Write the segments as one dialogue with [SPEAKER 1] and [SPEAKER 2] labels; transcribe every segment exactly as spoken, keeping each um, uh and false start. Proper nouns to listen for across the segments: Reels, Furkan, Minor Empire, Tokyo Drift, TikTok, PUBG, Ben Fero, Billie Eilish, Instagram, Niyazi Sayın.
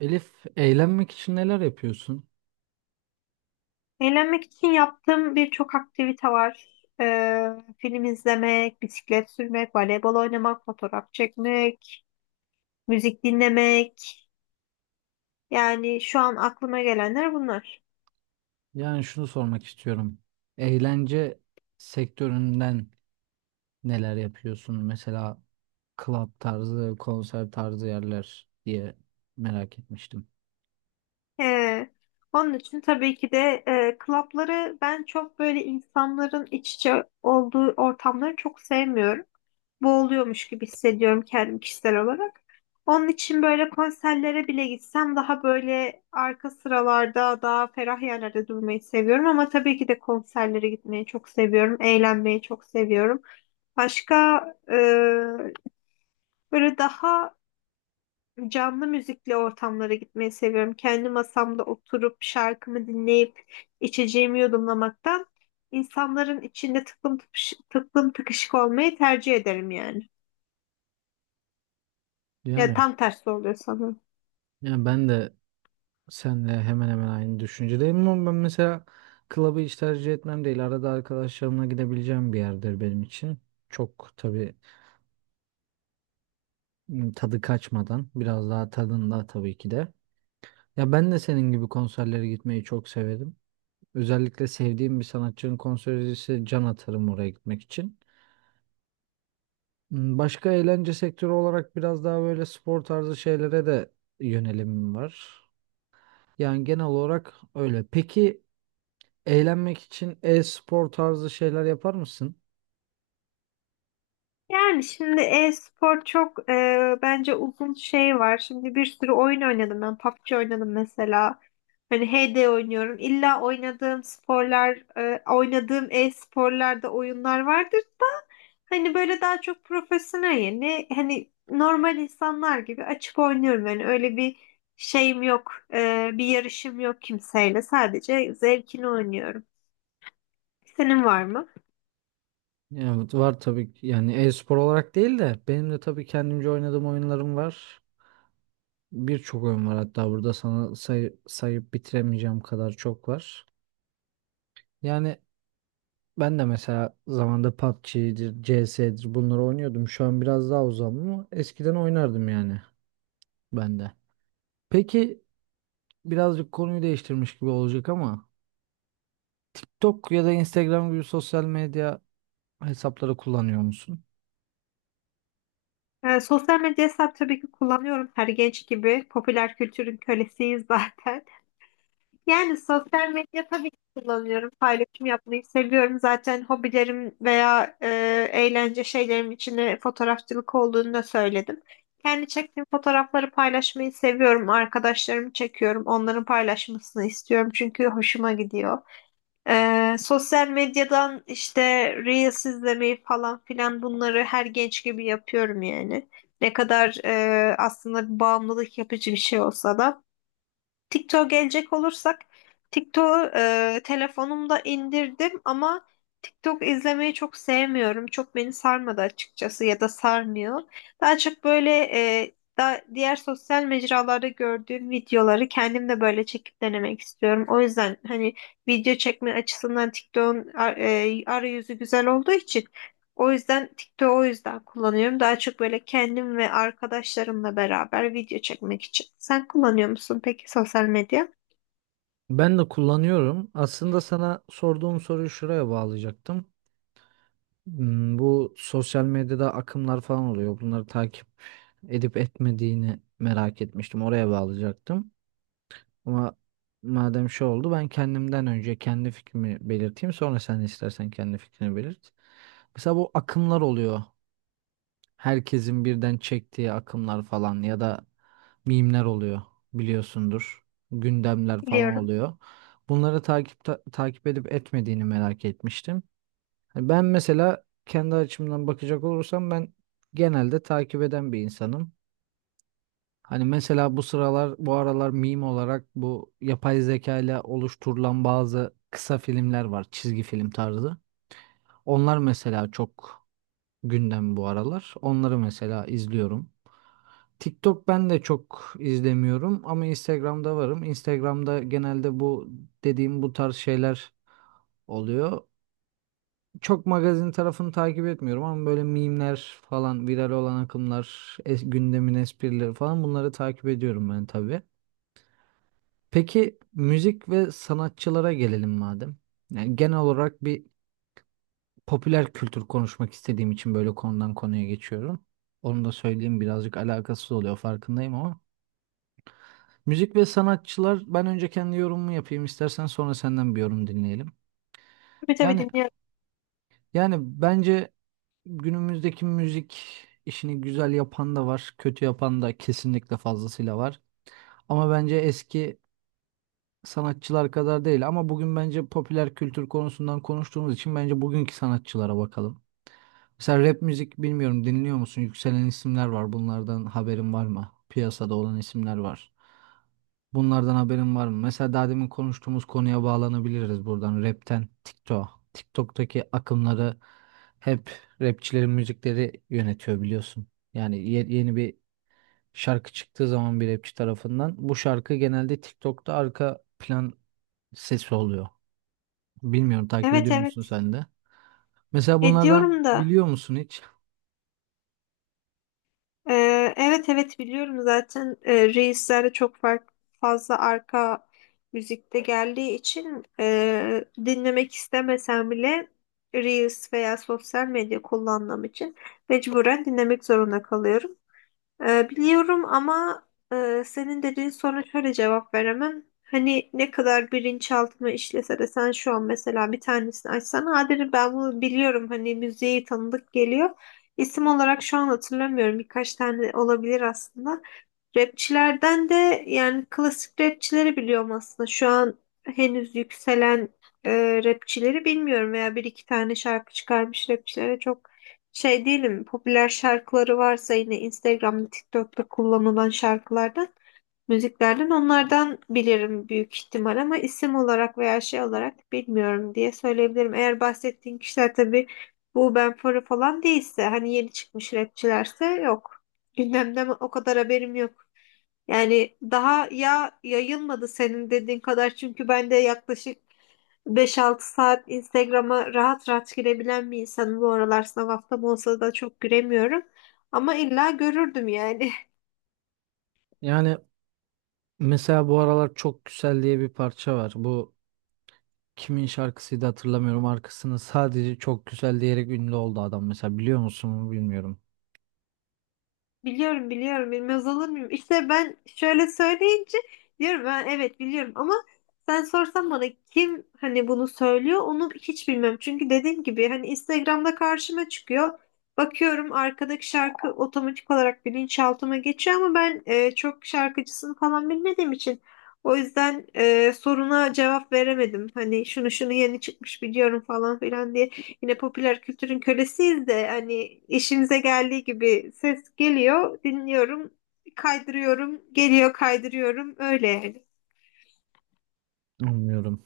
[SPEAKER 1] Elif, eğlenmek için neler yapıyorsun?
[SPEAKER 2] Eğlenmek için yaptığım birçok aktivite var. Ee, Film izlemek, bisiklet sürmek, voleybol oynamak, fotoğraf çekmek, müzik dinlemek. Yani şu an aklıma gelenler bunlar.
[SPEAKER 1] Yani şunu sormak istiyorum. Eğlence sektöründen neler yapıyorsun? Mesela club tarzı, konser tarzı yerler diye merak etmiştim.
[SPEAKER 2] Ee, Onun için tabii ki de e, klapları ben çok böyle insanların iç içe olduğu ortamları çok sevmiyorum. Boğuluyormuş gibi hissediyorum kendim kişisel olarak. Onun için böyle konserlere bile gitsem daha böyle arka sıralarda daha ferah yerlerde durmayı seviyorum ama tabii ki de konserlere gitmeyi çok seviyorum. Eğlenmeyi çok seviyorum. Başka e, böyle daha canlı müzikli ortamlara gitmeyi seviyorum. Kendi masamda oturup şarkımı dinleyip içeceğimi yudumlamaktan insanların içinde tıklım tıkış, tıklım tıkışık olmayı tercih ederim yani.
[SPEAKER 1] Değil
[SPEAKER 2] Ya
[SPEAKER 1] mi?
[SPEAKER 2] tam tersi oluyor sanırım.
[SPEAKER 1] Yani ben de senle hemen hemen aynı düşüncedeyim ama ben mesela club'ı hiç tercih etmem değil. Arada arkadaşlarımla gidebileceğim bir yerdir benim için. Çok tabii ım, tadı kaçmadan, biraz daha tadında tabii ki de. Ya ben de senin gibi konserlere gitmeyi çok severim. Özellikle sevdiğim bir sanatçının konseri ise can atarım oraya gitmek için. Hmm, Başka eğlence sektörü olarak biraz daha böyle spor tarzı şeylere de yönelimim var. Yani genel olarak öyle. Peki eğlenmek için e-spor tarzı şeyler yapar mısın?
[SPEAKER 2] Yani şimdi e-spor çok e, bence uzun şey var. Şimdi bir sürü oyun oynadım ben. PUBG oynadım mesela. Hani H D oynuyorum. İlla oynadığım sporlar, e, oynadığım e-sporlarda oyunlar vardır da hani böyle daha çok profesyonel yani hani normal insanlar gibi açıp oynuyorum. Yani öyle bir şeyim yok. E, bir yarışım yok kimseyle. Sadece zevkini oynuyorum. Senin var mı?
[SPEAKER 1] Evet var tabii ki. Yani e-spor olarak değil de benim de tabii kendimce oynadığım oyunlarım var. Birçok oyun var hatta burada sana say- sayıp bitiremeyeceğim kadar çok var. Yani ben de mesela zamanda P U B G'dir, C S'dir bunları oynuyordum. Şu an biraz daha uzağım ama eskiden oynardım yani ben de. Peki birazcık konuyu değiştirmiş gibi olacak ama TikTok ya da Instagram gibi sosyal medya hesapları kullanıyor musun?
[SPEAKER 2] Ee, sosyal medya hesap tabii ki kullanıyorum her genç gibi. Popüler kültürün kölesiyiz zaten. Yani sosyal medya tabii ki kullanıyorum. Paylaşım yapmayı seviyorum. Zaten hobilerim veya e, eğlence şeylerim içinde fotoğrafçılık olduğunu da söyledim. Kendi çektiğim fotoğrafları paylaşmayı seviyorum. Arkadaşlarımı çekiyorum. Onların paylaşmasını istiyorum çünkü hoşuma gidiyor. Ee, sosyal medyadan işte Reels izlemeyi falan filan bunları her genç gibi yapıyorum yani. Ne kadar e, aslında bir bağımlılık yapıcı bir şey olsa da. TikTok'a gelecek olursak TikTok'u e, telefonumda indirdim ama TikTok izlemeyi çok sevmiyorum. Çok beni sarmadı açıkçası ya da sarmıyor. Daha çok böyle e, da, diğer sosyal mecralarda gördüğüm videoları kendim de böyle çekip denemek istiyorum. O yüzden hani video çekme açısından TikTok'un ar- e, arayüzü güzel olduğu için o yüzden TikTok'u o yüzden kullanıyorum. Daha çok böyle kendim ve arkadaşlarımla beraber video çekmek için. Sen kullanıyor musun peki sosyal medya?
[SPEAKER 1] Ben de kullanıyorum. Aslında sana sorduğum soruyu şuraya bağlayacaktım. Hmm, Bu sosyal medyada akımlar falan oluyor. Bunları takip edip etmediğini merak etmiştim. Oraya bağlayacaktım. Ama madem şey oldu ben kendimden önce kendi fikrimi belirteyim. Sonra sen istersen kendi fikrini belirt. Mesela bu akımlar oluyor. Herkesin birden çektiği akımlar falan ya da mimler oluyor biliyorsundur. Gündemler falan
[SPEAKER 2] Biliyorum.
[SPEAKER 1] oluyor. Bunları takip ta- takip edip etmediğini merak etmiştim. Hani ben mesela kendi açımdan bakacak olursam ben genelde takip eden bir insanım. Hani mesela bu sıralar bu aralar meme olarak bu yapay zeka ile oluşturulan bazı kısa filmler var. Çizgi film tarzı. Onlar mesela çok gündem bu aralar. Onları mesela izliyorum. TikTok ben de çok izlemiyorum ama Instagram'da varım. Instagram'da genelde bu dediğim bu tarz şeyler oluyor. Çok magazin tarafını takip etmiyorum ama böyle meme'ler falan, viral olan akımlar, es- gündemin esprileri falan bunları takip ediyorum ben tabii. Peki müzik ve sanatçılara gelelim madem. Yani genel olarak bir popüler kültür konuşmak istediğim için böyle konudan konuya geçiyorum. Onu da söyleyeyim birazcık alakasız oluyor farkındayım ama. Müzik ve sanatçılar ben önce kendi yorumumu yapayım istersen sonra senden bir yorum dinleyelim.
[SPEAKER 2] Tabii tabii,
[SPEAKER 1] Yani
[SPEAKER 2] dinliyorum.
[SPEAKER 1] yani bence günümüzdeki müzik işini güzel yapan da var, kötü yapan da kesinlikle fazlasıyla var. Ama bence eski sanatçılar kadar değil ama bugün bence popüler kültür konusundan konuştuğumuz için bence bugünkü sanatçılara bakalım. Mesela rap müzik bilmiyorum dinliyor musun? Yükselen isimler var. Bunlardan haberin var mı? Piyasada olan isimler var. Bunlardan haberin var mı? Mesela daha demin konuştuğumuz konuya bağlanabiliriz buradan. Rap'ten TikTok. TikTok'taki akımları hep rapçilerin müzikleri yönetiyor biliyorsun. Yani ye- yeni bir şarkı çıktığı zaman bir rapçi tarafından bu şarkı genelde TikTok'ta arka plan sesi oluyor. Bilmiyorum takip
[SPEAKER 2] Evet,
[SPEAKER 1] ediyor musun
[SPEAKER 2] evet.
[SPEAKER 1] sen de? Mesela bunlardan
[SPEAKER 2] Ediyorum da.
[SPEAKER 1] biliyor musun hiç?
[SPEAKER 2] Ee, evet evet biliyorum zaten, e, Reels'lerde çok fark, fazla arka müzikte geldiği için e, dinlemek istemesem bile Reels veya sosyal medya kullandığım için mecburen dinlemek zorunda kalıyorum. Ee, biliyorum ama e, senin dediğin soruna şöyle cevap veremem. Hani ne kadar bilinçaltına işlese de sen şu an mesela bir tanesini açsan ha derim ben bunu biliyorum, hani müziği tanıdık geliyor. İsim olarak şu an hatırlamıyorum, birkaç tane olabilir aslında. Rapçilerden de yani klasik rapçileri biliyorum aslında. Şu an henüz yükselen e, rapçileri bilmiyorum veya bir iki tane şarkı çıkarmış rapçilere çok şey değilim. Popüler şarkıları varsa yine Instagram'da, TikTok'ta kullanılan şarkılardan, müziklerden onlardan bilirim büyük ihtimal ama isim olarak veya şey olarak bilmiyorum diye söyleyebilirim. Eğer bahsettiğin kişiler tabii bu Ben Fero falan değilse hani yeni çıkmış rapçilerse yok. Gündemde o kadar haberim yok. Yani daha ya yayılmadı senin dediğin kadar çünkü ben de yaklaşık beş altı saat Instagram'a rahat rahat girebilen bir insanım. Bu aralar sınav haftam olsa da çok giremiyorum. Ama illa görürdüm yani.
[SPEAKER 1] Yani mesela bu aralar çok güzel diye bir parça var. Bu kimin şarkısıydı hatırlamıyorum. Arkasını sadece çok güzel diyerek ünlü oldu adam mesela biliyor musun bilmiyorum.
[SPEAKER 2] Biliyorum, biliyorum, bilmez olur muyum? İşte ben şöyle söyleyince diyorum ben evet biliyorum ama sen sorsan bana kim hani bunu söylüyor onu hiç bilmem. Çünkü dediğim gibi hani Instagram'da karşıma çıkıyor. Bakıyorum arkadaki şarkı otomatik olarak bilinçaltıma geçiyor ama ben e, çok şarkıcısını falan bilmediğim için o yüzden e, soruna cevap veremedim. Hani şunu şunu yeni çıkmış biliyorum falan filan diye. Yine popüler kültürün kölesiyiz de hani işimize geldiği gibi ses geliyor, dinliyorum, kaydırıyorum, geliyor, kaydırıyorum öyle yani.
[SPEAKER 1] Anlıyorum.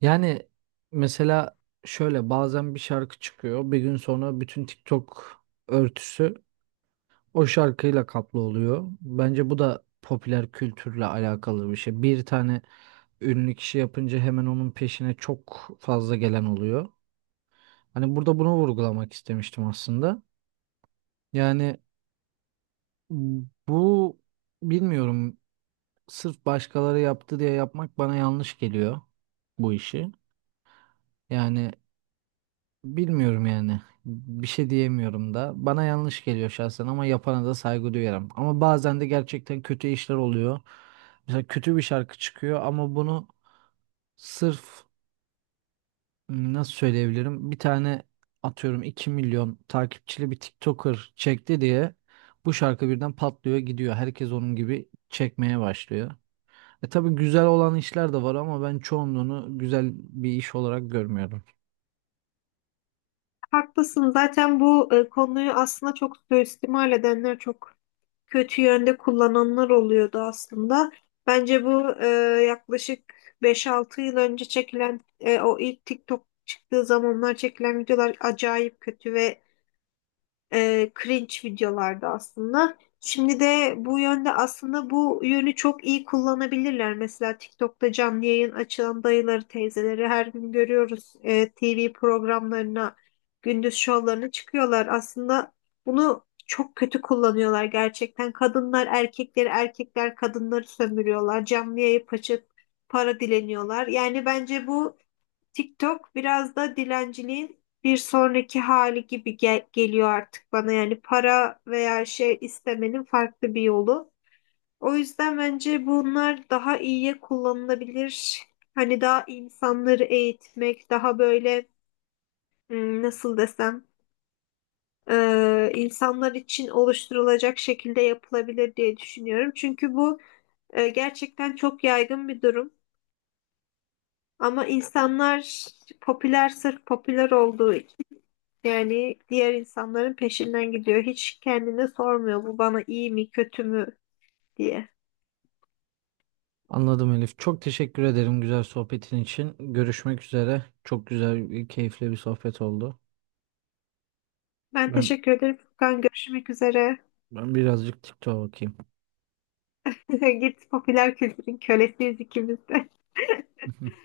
[SPEAKER 1] Yani mesela şöyle bazen bir şarkı çıkıyor. Bir gün sonra bütün TikTok örtüsü o şarkıyla kaplı oluyor. Bence bu da popüler kültürle alakalı bir şey. Bir tane ünlü kişi yapınca hemen onun peşine çok fazla gelen oluyor. Hani burada bunu vurgulamak istemiştim aslında. Yani bu bilmiyorum sırf başkaları yaptı diye yapmak bana yanlış geliyor bu işi. Yani bilmiyorum yani. Bir şey diyemiyorum da. Bana yanlış geliyor şahsen ama yapana da saygı duyarım. Ama bazen de gerçekten kötü işler oluyor. Mesela kötü bir şarkı çıkıyor ama bunu sırf m, nasıl söyleyebilirim? Bir tane atıyorum iki milyon takipçili bir TikToker çekti diye bu şarkı birden patlıyor gidiyor. Herkes onun gibi çekmeye başlıyor. E tabii güzel olan işler de var ama ben çoğunluğunu güzel bir iş olarak görmüyorum.
[SPEAKER 2] Haklısın, zaten bu e, konuyu aslında çok suistimal edenler, çok kötü yönde kullananlar oluyordu aslında. Bence bu e, yaklaşık beş altı yıl önce çekilen e, o ilk TikTok çıktığı zamanlar çekilen videolar acayip kötü ve e, cringe videolarda aslında. Şimdi de bu yönde aslında bu yönü çok iyi kullanabilirler. Mesela TikTok'ta canlı yayın açılan dayıları, teyzeleri her gün görüyoruz. E, T V programlarına, gündüz şovlarına çıkıyorlar. Aslında bunu çok kötü kullanıyorlar gerçekten. Kadınlar erkekleri, erkekler kadınları sömürüyorlar. Canlı yayıp açıp para dileniyorlar. Yani bence bu TikTok biraz da dilenciliğin bir sonraki hali gibi gel- geliyor artık bana. Yani para veya şey istemenin farklı bir yolu. O yüzden bence bunlar daha iyiye kullanılabilir. Hani daha insanları eğitmek, daha böyle, hmm, nasıl desem, e, insanlar için oluşturulacak şekilde yapılabilir diye düşünüyorum. Çünkü bu e, gerçekten çok yaygın bir durum. Ama insanlar popüler, sırf popüler olduğu, yani diğer insanların peşinden gidiyor. Hiç kendine sormuyor bu bana iyi mi kötü mü diye.
[SPEAKER 1] Anladım Elif. Çok teşekkür ederim güzel sohbetin için. Görüşmek üzere. Çok güzel, keyifli bir sohbet oldu.
[SPEAKER 2] Ben
[SPEAKER 1] Ben
[SPEAKER 2] teşekkür ederim Furkan. Görüşmek üzere.
[SPEAKER 1] ben birazcık TikTok'a bakayım.
[SPEAKER 2] Git, popüler kültürün kölesiyiz ikimiz de.